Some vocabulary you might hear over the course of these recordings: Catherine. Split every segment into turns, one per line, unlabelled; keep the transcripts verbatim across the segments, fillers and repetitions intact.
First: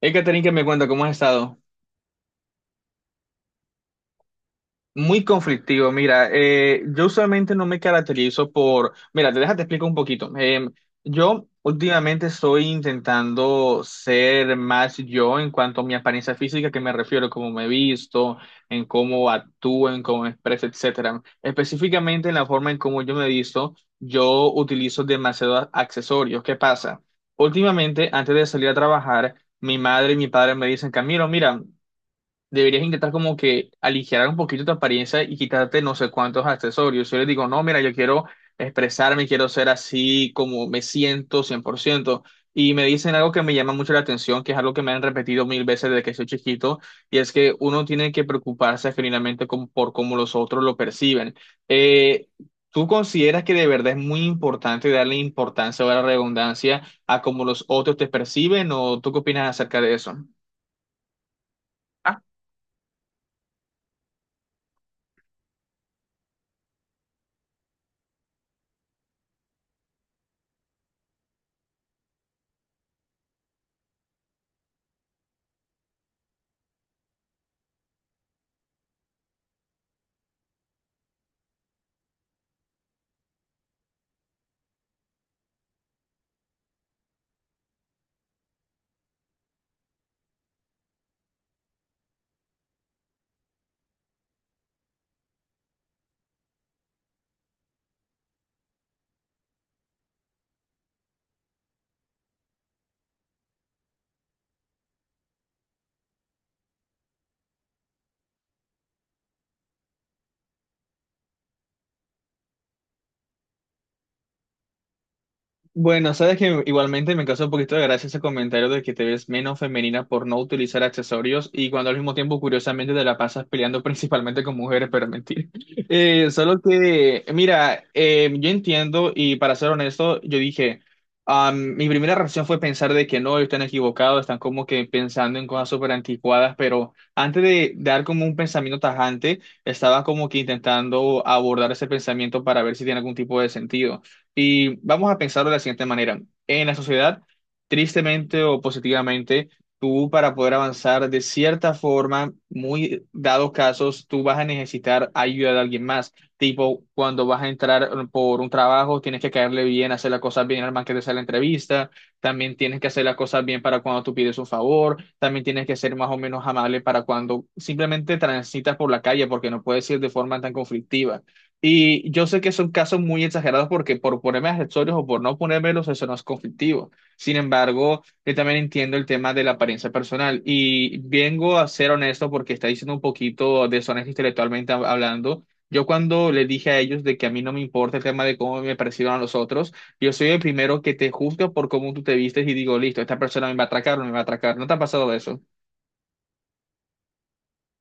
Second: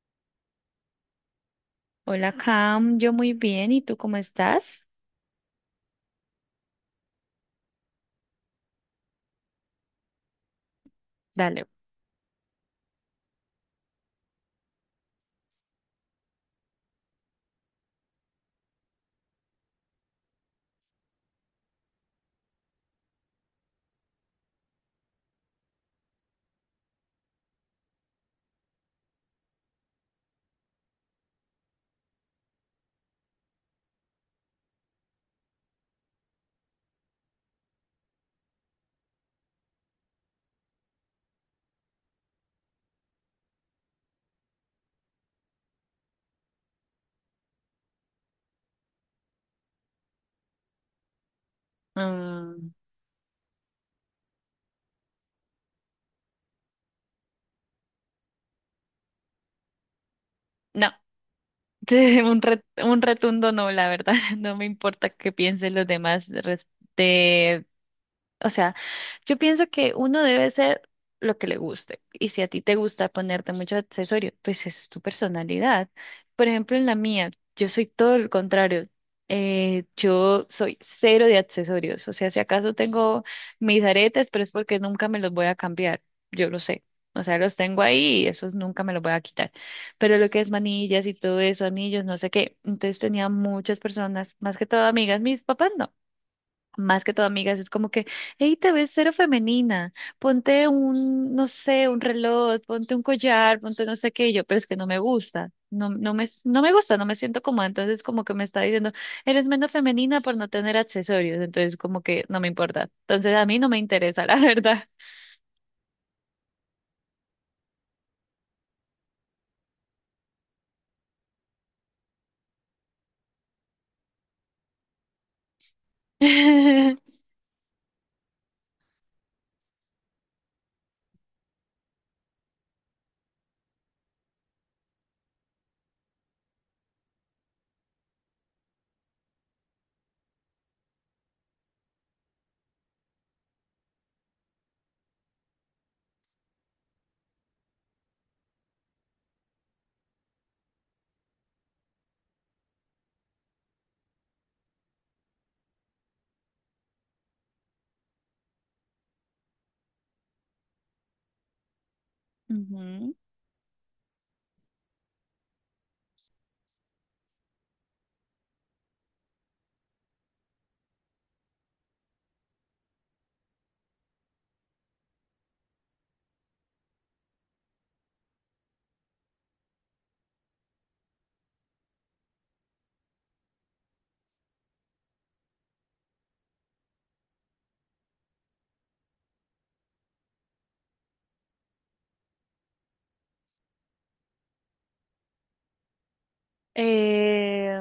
Hey, Catherine, que me cuenta cómo has estado.
Hola, Cam, yo muy bien, ¿y tú cómo estás?
Muy conflictivo, mira, eh, yo usualmente no me caracterizo por... Mira, te déjate explico un poquito. Eh, yo
Dale.
últimamente estoy intentando ser más yo en cuanto a mi apariencia física, que me refiero cómo me visto, en cómo actúo, en cómo me expreso, etcétera. Específicamente en la forma en cómo yo me visto, yo utilizo demasiados accesorios. ¿Qué pasa? Últimamente, antes de salir a trabajar, mi madre y mi padre me dicen, Camilo, mira, deberías intentar como que aligerar un poquito tu apariencia y quitarte no sé cuántos accesorios. Yo les digo, no, mira, yo quiero expresarme, quiero ser así como me siento cien por ciento. Y me dicen algo que me llama mucho la atención, que es algo que me han repetido mil veces desde que soy chiquito, y es que uno tiene que preocuparse genuinamente como- por cómo los otros lo perciben. Eh,
Mm,
¿tú consideras que de verdad es muy importante darle importancia o la redundancia a cómo los otros te perciben o tú qué opinas acerca de eso?
no. un, re- un rotundo no, la verdad. No me importa qué piensen los demás de, o sea, yo pienso que uno debe ser lo que le guste. Y si a ti te gusta ponerte mucho accesorio, pues es tu personalidad. Por ejemplo, en la mía, yo soy todo lo contrario. Eh, yo soy cero de accesorios. O sea, si acaso tengo mis aretes, pero es porque nunca me los voy a cambiar. Yo lo sé. O sea, los tengo ahí y esos nunca me los voy a quitar. Pero lo que es manillas y todo eso, anillos, no sé qué. Entonces tenía muchas personas, más que todo amigas, mis papás no más que todo amigas, es como que, hey, te ves cero femenina, ponte un, no sé, un reloj, ponte un collar, ponte no sé qué, y yo, pero es que no me gusta, no, no me, no me gusta, no me siento cómoda, entonces como que me está diciendo, eres menos femenina por no tener accesorios, entonces como que no me importa, entonces a mí no me interesa, la verdad.
Bueno, sabes que igualmente me causó un poquito de gracia ese comentario de que te ves menos femenina por no utilizar accesorios y cuando al mismo tiempo, curiosamente, te la pasas peleando principalmente con mujeres, pero mentir. Eh, solo que, mira, eh, yo entiendo y para ser honesto, yo dije, am, mi primera reacción fue pensar de que no, están equivocados, están como que pensando en cosas súper anticuadas, pero antes de dar como un pensamiento tajante, estaba como que intentando abordar ese pensamiento para ver si tiene algún tipo de sentido. Y vamos a pensarlo de la siguiente manera. En la sociedad, tristemente o positivamente, tú para poder avanzar de cierta forma, muy dados casos, tú vas a necesitar ayuda de alguien más. Tipo, cuando vas a entrar por un trabajo, tienes que caerle bien, hacer las cosas bien al más que te hacer la entrevista. También tienes que hacer
Ujú.
las cosas bien para cuando tú pides un favor. También tienes que ser más o menos amable para cuando simplemente transitas por la calle, porque no puedes ir de forma tan conflictiva. Y yo sé que son casos muy exagerados porque por ponerme accesorios o por no ponérmelos, eso no es conflictivo. Sin embargo, yo también entiendo el tema de la apariencia personal y vengo a ser honesto porque está diciendo un poquito deshonesto intelectualmente hab- hablando. Yo cuando le dije a ellos de que a mí no me importa el tema de cómo me perciban a los otros, yo soy el primero que te juzga por cómo tú te vistes y digo, listo, esta persona me va a atracar o no me va a atracar. ¿No te ha pasado eso?
Eh,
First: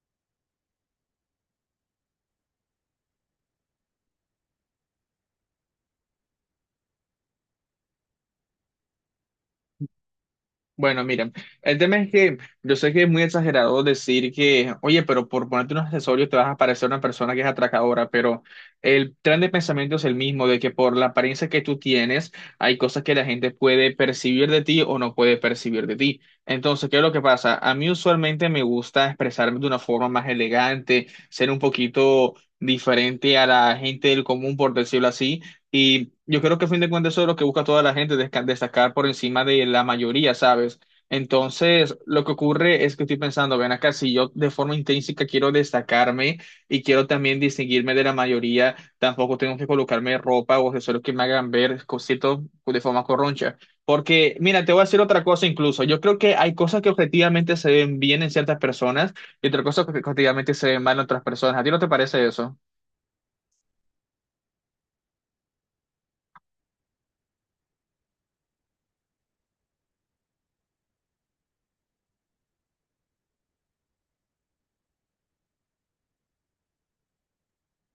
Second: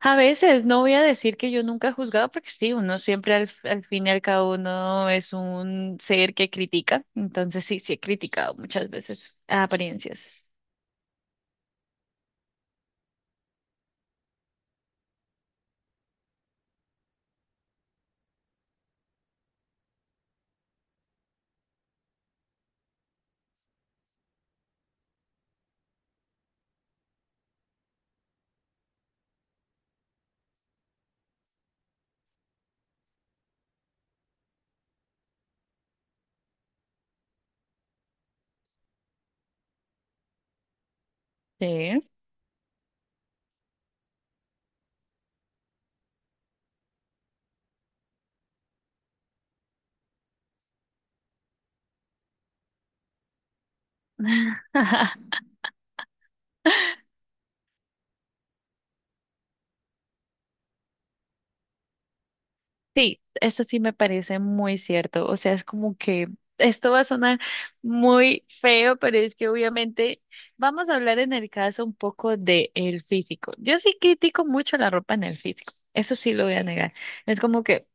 A veces no voy a decir que yo nunca he juzgado, porque sí, uno siempre al, al fin y al cabo uno es un ser que critica. Entonces sí, sí he criticado muchas veces apariencias.
Bueno, miren, el tema es que yo sé que es muy exagerado decir que, oye, pero por ponerte un accesorio te vas a parecer una persona que es atracadora, pero el tren de pensamiento es el mismo, de que por la apariencia que tú tienes, hay cosas que la gente puede percibir de ti o no puede percibir de ti. Entonces, ¿qué es lo que pasa? A mí usualmente me gusta expresarme de una forma más elegante, ser un poquito diferente a la gente del común, por decirlo así. Y yo creo que a fin de cuentas eso es lo que busca toda la gente, desca- destacar por encima de la mayoría, ¿sabes? Entonces,
Sí.
lo que ocurre es que estoy pensando, ven acá, si yo de forma intrínseca quiero destacarme y quiero también distinguirme de la mayoría, tampoco tengo que colocarme ropa o accesorios que me hagan ver cositos de forma corroncha. Porque, mira, te voy a decir otra cosa incluso. Yo creo que hay cosas que objetivamente se ven bien en ciertas personas y otras cosas que objetivamente se ven mal en otras personas. ¿A ti no te parece eso?
Sí, eso sí me parece muy cierto. O sea, es como que esto va a sonar muy feo, pero es que obviamente vamos a hablar en el caso un poco de el físico. Yo sí critico mucho la ropa en el físico. Eso sí lo voy a negar. Es como que,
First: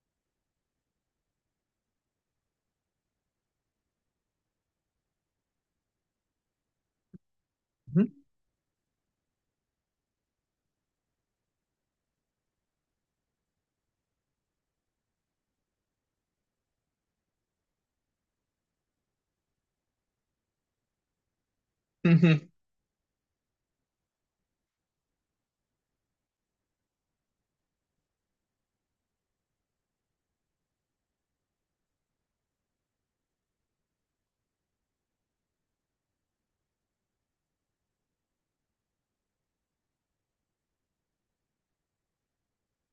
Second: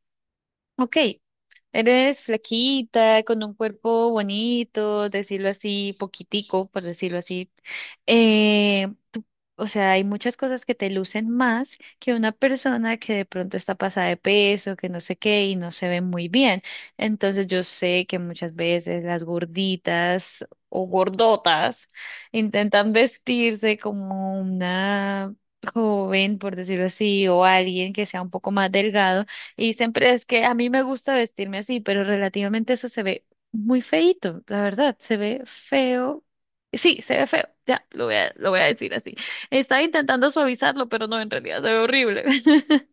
ok, eres flaquita, con un cuerpo bonito, decirlo así, poquitico, por decirlo así.
Ujú.
Eh, tú- o sea, hay muchas cosas que te lucen más que una persona que de pronto está pasada de peso, que no sé qué, y no se ve muy bien. Entonces yo sé que muchas veces las gorditas o gordotas intentan vestirse como una joven, por decirlo así, o alguien que sea un poco más delgado y siempre es que a mí me gusta vestirme así, pero relativamente eso se ve muy feíto, la verdad, se ve feo. Sí, se ve feo, ya, lo voy a, lo voy a decir así. Estaba intentando suavizarlo, pero no, en realidad se ve horrible.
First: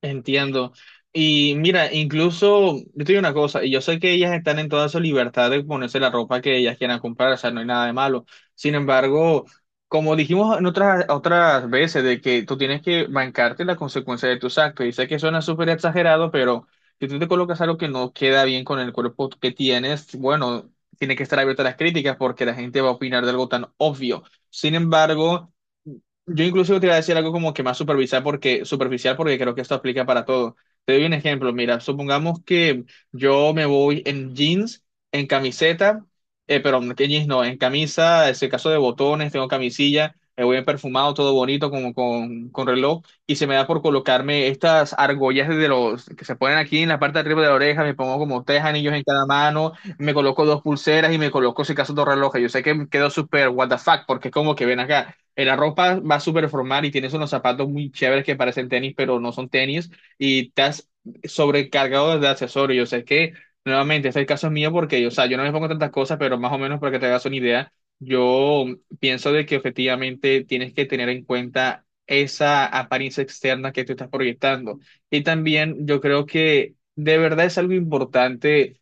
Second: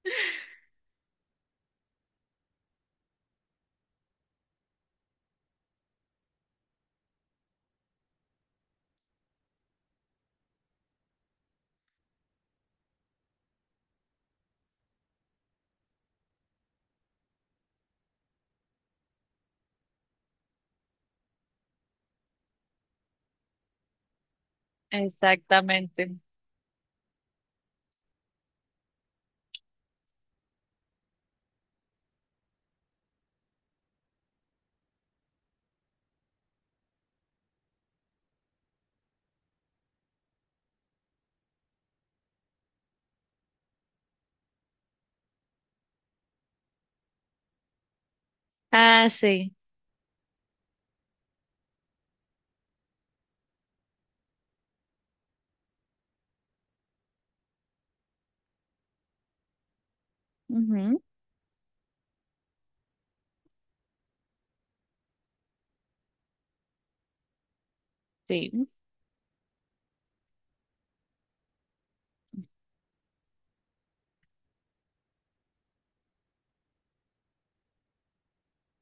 Entiendo. Y mira, incluso, yo te digo una cosa, y yo sé que ellas están en toda su libertad de ponerse la ropa que ellas quieran comprar, o sea, no hay nada de malo. Sin embargo, como dijimos en otras, otras veces, de que tú tienes que bancarte la consecuencia de tus actos, y sé que suena súper exagerado, pero si tú te colocas algo que no queda bien con el cuerpo que tienes, bueno, tiene que estar abierta a las críticas porque la gente va a opinar de algo tan obvio. Sin embargo...
Exactamente.
Yo incluso te iba a decir algo como que más superficial porque, superficial porque creo que esto aplica para todo. Te doy un ejemplo. Mira, supongamos que yo me voy en jeans, en camiseta, eh, pero en jeans no, en camisa, es el caso de botones, tengo camisilla, me voy en perfumado, todo bonito, como con, con reloj, y se me da por colocarme estas argollas de los que se ponen aquí en la parte de arriba de la oreja, me pongo como tres anillos en
Ah,
cada
sí.
mano, me coloco dos pulseras y me coloco, si acaso, dos relojes. Yo sé que quedó súper what the fuck, porque es como que ven acá, eh, la ropa va súper formal y tienes unos zapatos muy chéveres que parecen tenis, pero no son tenis, y estás
Ujú.
sobrecargado de accesorios. Yo sé que, nuevamente, este es el caso mío porque, o sea, yo no me pongo tantas cosas, pero más o menos para que te hagas una idea, yo
Sí,
pienso de que efectivamente tienes que tener en cuenta esa apariencia externa que tú estás proyectando. Y también yo creo que de verdad es algo importante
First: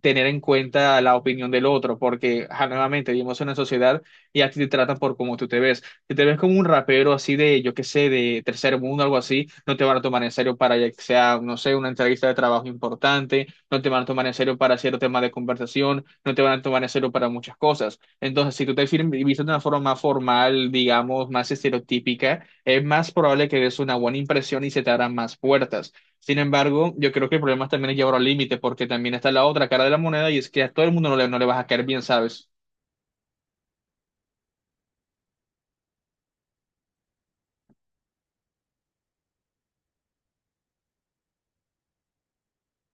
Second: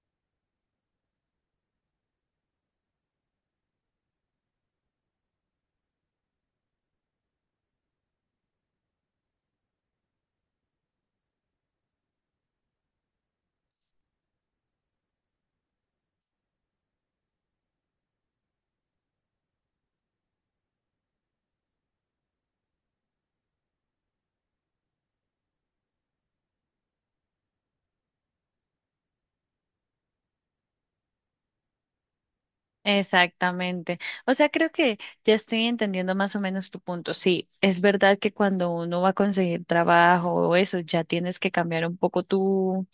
tener en cuenta la opinión del otro, porque ajá, nuevamente vivimos en una sociedad y a ti te tratan por cómo tú te ves. Si te ves como un rapero así de, yo qué sé, de tercer mundo, algo así, no te van a tomar en serio para ya que sea, no sé, una entrevista de trabajo importante, no te van a tomar en serio para cierto tema de conversación, no te van a tomar en serio para muchas cosas. Entonces, si tú te fir- vistes de una forma más formal, digamos, más estereotípica, es más probable que des una buena impresión y se te abran más puertas. Sin embargo, yo creo que el problema también es llevarlo al límite, porque también está la otra cara de la moneda y es que a todo el mundo no le, no le vas a caer bien, ¿sabes?
exactamente. O sea, creo que ya estoy entendiendo más o menos tu punto. Sí, es verdad que cuando uno va a conseguir trabajo o eso, ya tienes que cambiar un poco tú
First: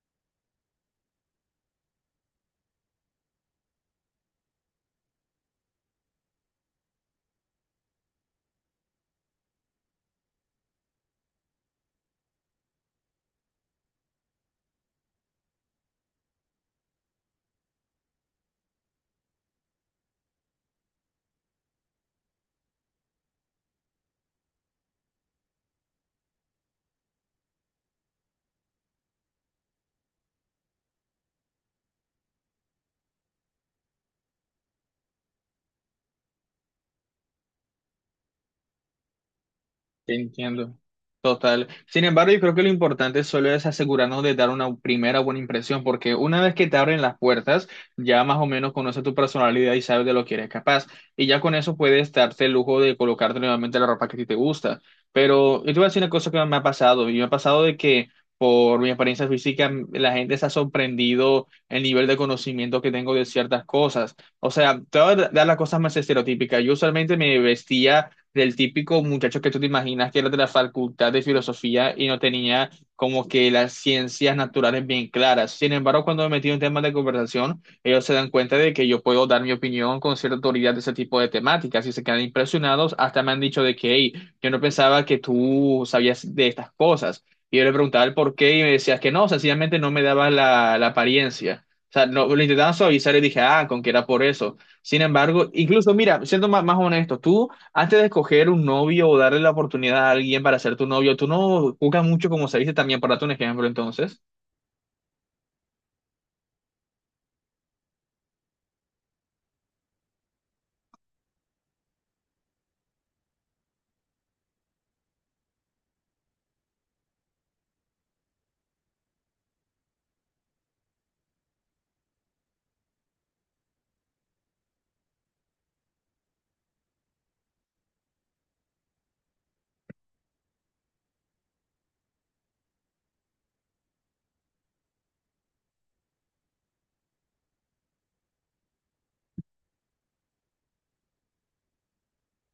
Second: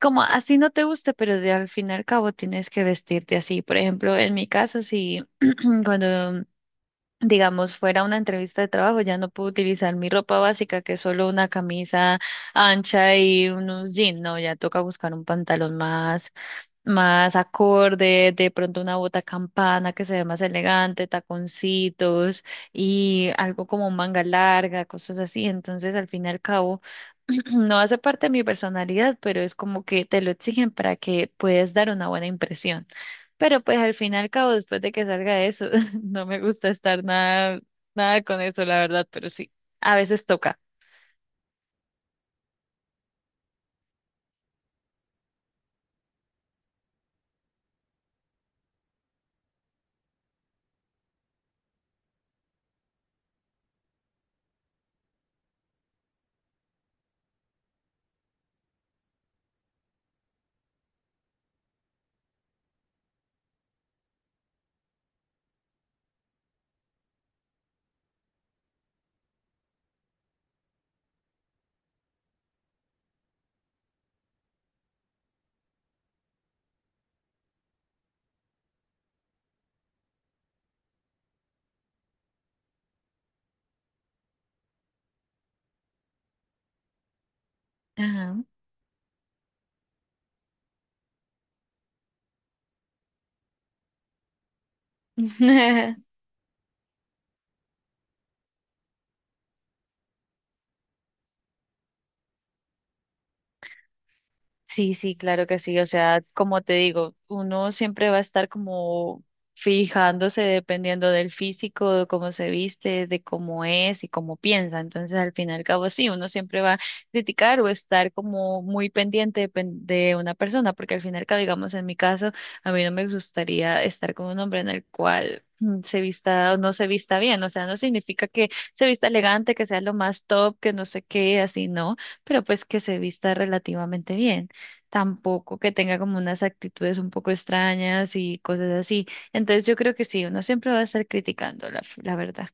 como así no te guste, pero de al fin y al cabo tienes que vestirte así. Por ejemplo, en mi caso, si cuando, digamos, fuera una entrevista de trabajo, ya no puedo utilizar mi ropa básica, que es solo una camisa ancha y unos jeans, no, ya toca buscar un pantalón más, más acorde, de pronto una bota campana que se ve más elegante, taconcitos y algo como manga larga, cosas así. Entonces, al fin y al cabo, no hace parte de mi personalidad, pero es como que te lo exigen para que puedas dar una buena impresión. Pero pues al fin y al cabo, después de que salga eso, no me gusta estar nada, nada con eso, la verdad, pero sí, a
Te
veces toca.
entiendo. Total. Sin embargo, yo creo que lo importante solo es asegurarnos de dar una primera buena impresión, porque una vez que te abren las puertas, ya más o menos conoces tu personalidad y sabes de lo que eres capaz. Y ya con eso puedes darte el lujo de colocarte nuevamente la ropa que a ti te gusta. Pero yo te voy a decir una cosa que me ha pasado, y me ha pasado de que por mi apariencia física, mm, la gente se ha sorprendido el nivel de conocimiento que tengo de ciertas cosas. O sea, te voy a dar las cosas más estereotípicas. Yo usualmente me vestía del típico muchacho que tú te imaginas que era de la facultad de filosofía y no tenía como que las ciencias naturales bien claras. Sin embargo, cuando me metí en temas de conversación, ellos se dan cuenta de que yo puedo dar mi opinión con cierta autoridad de ese tipo de temáticas y se quedan impresionados. Hasta me han dicho de que, hey, yo no pensaba que tú sabías de estas cosas. Y yo le preguntaba el por
Ajá.
qué y me decías que no, sencillamente no me dabas la, la apariencia. O sea, no, lo intentaban suavizar y dije, ah, con que era por eso. Sin embargo, incluso, mira, siendo más, más honesto, tú antes de escoger un novio o darle la oportunidad a alguien para ser tu novio, tú no buscas mucho, como se dice también, para darte un ejemplo, entonces.
Sí, sí, claro que sí. O sea, como te digo, uno siempre va a estar como fijándose dependiendo del físico, de cómo se viste, de cómo es y cómo piensa. Entonces, al fin y al cabo, sí, uno siempre va a criticar o estar como muy pendiente de, pen- de una persona, porque al fin y al cabo, digamos, en mi caso, a mí no me gustaría estar con un hombre en el cual mm, se vista o no se vista bien. O sea, no significa que se vista elegante, que sea lo más top, que no sé qué, así, no, pero pues que se vista relativamente bien, tampoco que tenga como unas actitudes un poco extrañas y cosas así. Entonces yo creo que sí, uno siempre va a estar criticando la, la verdad.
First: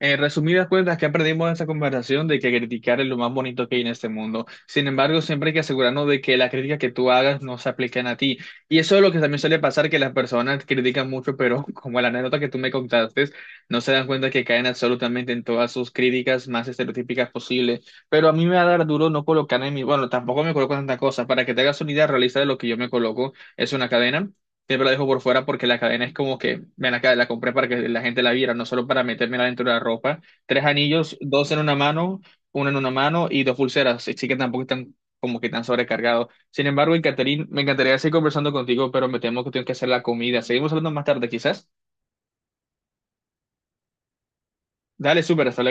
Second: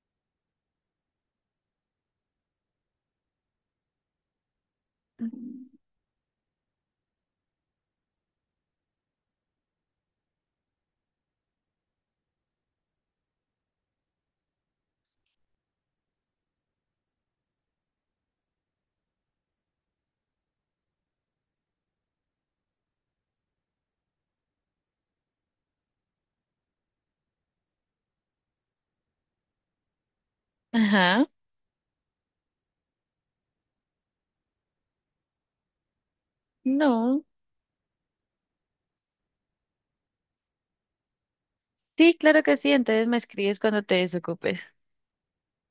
En resumidas cuentas, que aprendimos de esta conversación de que criticar es lo más bonito que hay en este mundo. Sin embargo, siempre hay que
Mm.
asegurarnos de que las críticas que tú hagas no se apliquen a ti. Y eso es lo que también suele pasar, que las personas critican mucho, pero como la anécdota que tú me contaste, no se dan cuenta que caen absolutamente en todas sus críticas más estereotípicas posibles. Pero a mí me va a dar duro no colocar en mi... Bueno, tampoco me coloco tanta cosa. Para que te hagas una idea realista de lo que yo me coloco, es una cadena, siempre la dejo por fuera porque la cadena es como que, ven acá, la compré para que la gente la viera, no solo para metérmela dentro de la ropa. Tres anillos,
Ajá,
dos en una mano, uno en una mano y dos pulseras, así que tampoco están como que tan sobrecargados. Sin embargo,
no.
Catherine, me encantaría seguir conversando contigo, pero me temo que tengo que hacer la comida. Seguimos hablando más tarde, quizás.
Sí, claro que sí, entonces me escribes cuando te desocupes.
Dale, súper, hasta luego.